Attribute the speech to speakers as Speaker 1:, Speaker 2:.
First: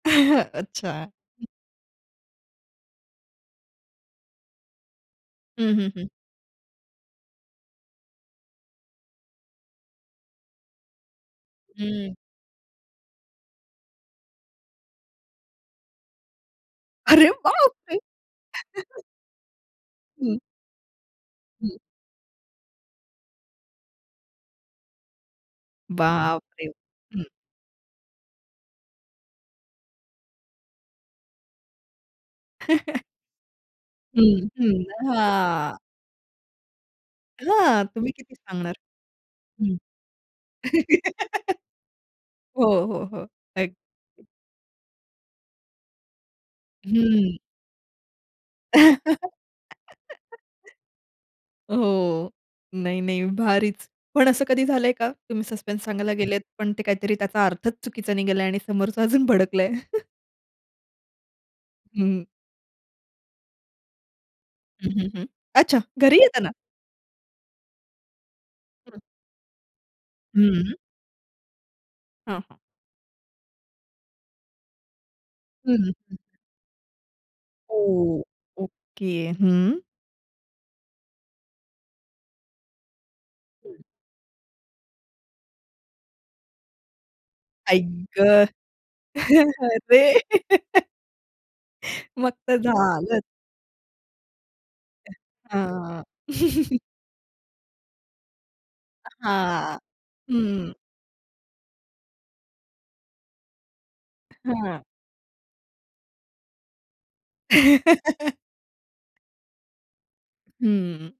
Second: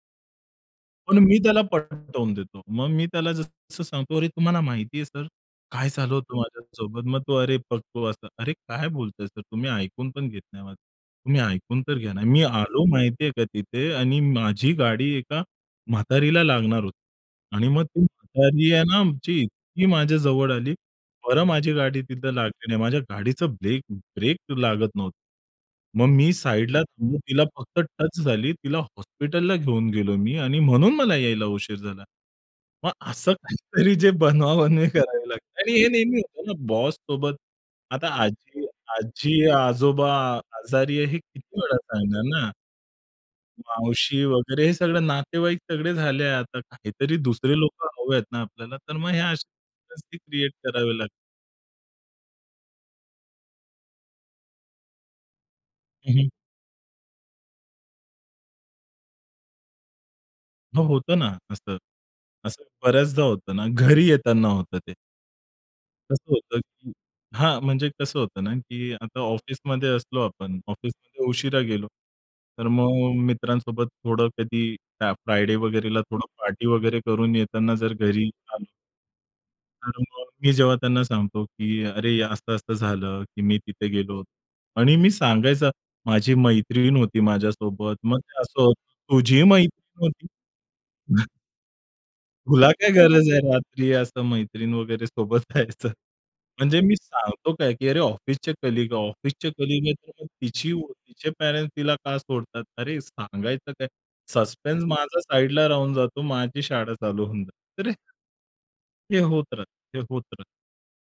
Speaker 1: अच्छा.
Speaker 2: पण मी
Speaker 1: हं.
Speaker 2: त्याला पटवून देतो. मग मी त्याला जसं सांगतो, "तुम्हाला माहिती आहे सर,
Speaker 1: हं,
Speaker 2: काय
Speaker 1: हं, हं.
Speaker 2: झालं होतं माझ्यासोबत?" मग तो, "अरे बघतो" असं. "अरे, काय बोलताय सर तुम्ही ऐकून पण घेत नाही माझं. तुम्ही ऐकून तर
Speaker 1: हं.
Speaker 2: घ्या ना, मी आलो माहिती आहे का तिथे आणि माझी गाडी एका म्हातारीला लागणार होती
Speaker 1: अरे
Speaker 2: आणि मग ती
Speaker 1: बापरे!
Speaker 2: म्हातारी आहे ना आमची इतकी माझ्या
Speaker 1: हं.
Speaker 2: जवळ आली. बरं,
Speaker 1: हं.
Speaker 2: माझी गाडी तिथे लागली नाही माझ्या गाडीचा ब्रेक ब्रेक लागत नव्हतं. मग मी
Speaker 1: बापरे!
Speaker 2: साइडला थांबून
Speaker 1: हं.
Speaker 2: तिला फक्त टच झाली. तिला हॉस्पिटलला घेऊन गेलोय मी आणि म्हणून मला यायला उशीर झाला." मग असं काहीतरी जे
Speaker 1: हं.
Speaker 2: बनवाबनवी
Speaker 1: हं.
Speaker 2: करावी लागते
Speaker 1: हां.
Speaker 2: आणि हे नेहमी होतं ना बॉससोबत.
Speaker 1: हां,
Speaker 2: आता
Speaker 1: तुम्ही किती
Speaker 2: आजी
Speaker 1: सांगणार?
Speaker 2: आजी अ,
Speaker 1: हं.
Speaker 2: आजोबा आजारी आहे हे किती वेळा सांगणार ना!
Speaker 1: हो, हो, हो.
Speaker 2: मावशी
Speaker 1: ऐकते.
Speaker 2: वगैरे हे सगळे नातेवाईक सगळे झाले, आता काहीतरी
Speaker 1: हं.
Speaker 2: दुसरे लोक हवे आहेत ना आपल्याला, तर मग हे असे [unintelligible] क्रिएट करावे लागते.
Speaker 1: हो, नाही, नाही, भारीच! पण असं कधी झालंय का तुम्ही सस्पेन्स सांगायला
Speaker 2: हं, हं.
Speaker 1: गेलेत, पण ते काहीतरी त्याचा अर्थच चुकीचा निघाला आणि समोरचा अजून भडकलाय?
Speaker 2: हो होतं ना असं,
Speaker 1: हं.
Speaker 2: असं बऱ्याचदा होतं ना घरी येताना होतं
Speaker 1: हं,
Speaker 2: ते.
Speaker 1: हं, हं. अच्छा! घरी
Speaker 2: कसं
Speaker 1: येताना?
Speaker 2: होतं की हां, म्हणजे कसं होतं ना की
Speaker 1: हं.
Speaker 2: आता ऑफिसमध्ये असलो आपण
Speaker 1: हं.
Speaker 2: ऑफिसमध्ये उशिरा गेलो,
Speaker 1: हां, हां.
Speaker 2: तर मग मित्रांसोबत थोडं कधी काय फ्रायडे
Speaker 1: हं, हं.
Speaker 2: वगैरेला थोडं पार्टी वगैरे करून येताना जर
Speaker 1: ओह,
Speaker 2: घरी आलो
Speaker 1: ओके, हं.
Speaker 2: तर मग मी जेव्हा त्यांना सांगतो की अरे, हे असं-असं झालं, की मी
Speaker 1: हं.
Speaker 2: तिथे गेलो आणि मी सांगायचं, माझी मैत्रीण होती
Speaker 1: आई
Speaker 2: माझ्यासोबत. मग ते
Speaker 1: ग!
Speaker 2: असं होतं, "तुझी मैत्रीण
Speaker 1: अरे.
Speaker 2: होती?"
Speaker 1: मग तर
Speaker 2: "तुला काय
Speaker 1: झालंच!
Speaker 2: गरज आहे रात्री असं मैत्रीण वगैरे सोबत जायचं?"
Speaker 1: हां.
Speaker 2: म्हणजे मी सांगतो काय की अरे, ऑफिसचे कलीग,
Speaker 1: अ,
Speaker 2: ऑफिसचे
Speaker 1: हां,
Speaker 2: कलीग आहे, तर मग तिची
Speaker 1: हं.
Speaker 2: व तिचे पॅरेंट्स तिला का सोडतात, अरे सांगायचं काय?
Speaker 1: अ, हां.
Speaker 2: सस्पेन्स माझा साइडला राहून जातो माझी शाळा चालू होऊन जाते. तर हे हे होत राहतं, ते होत राहतं.
Speaker 1: हं.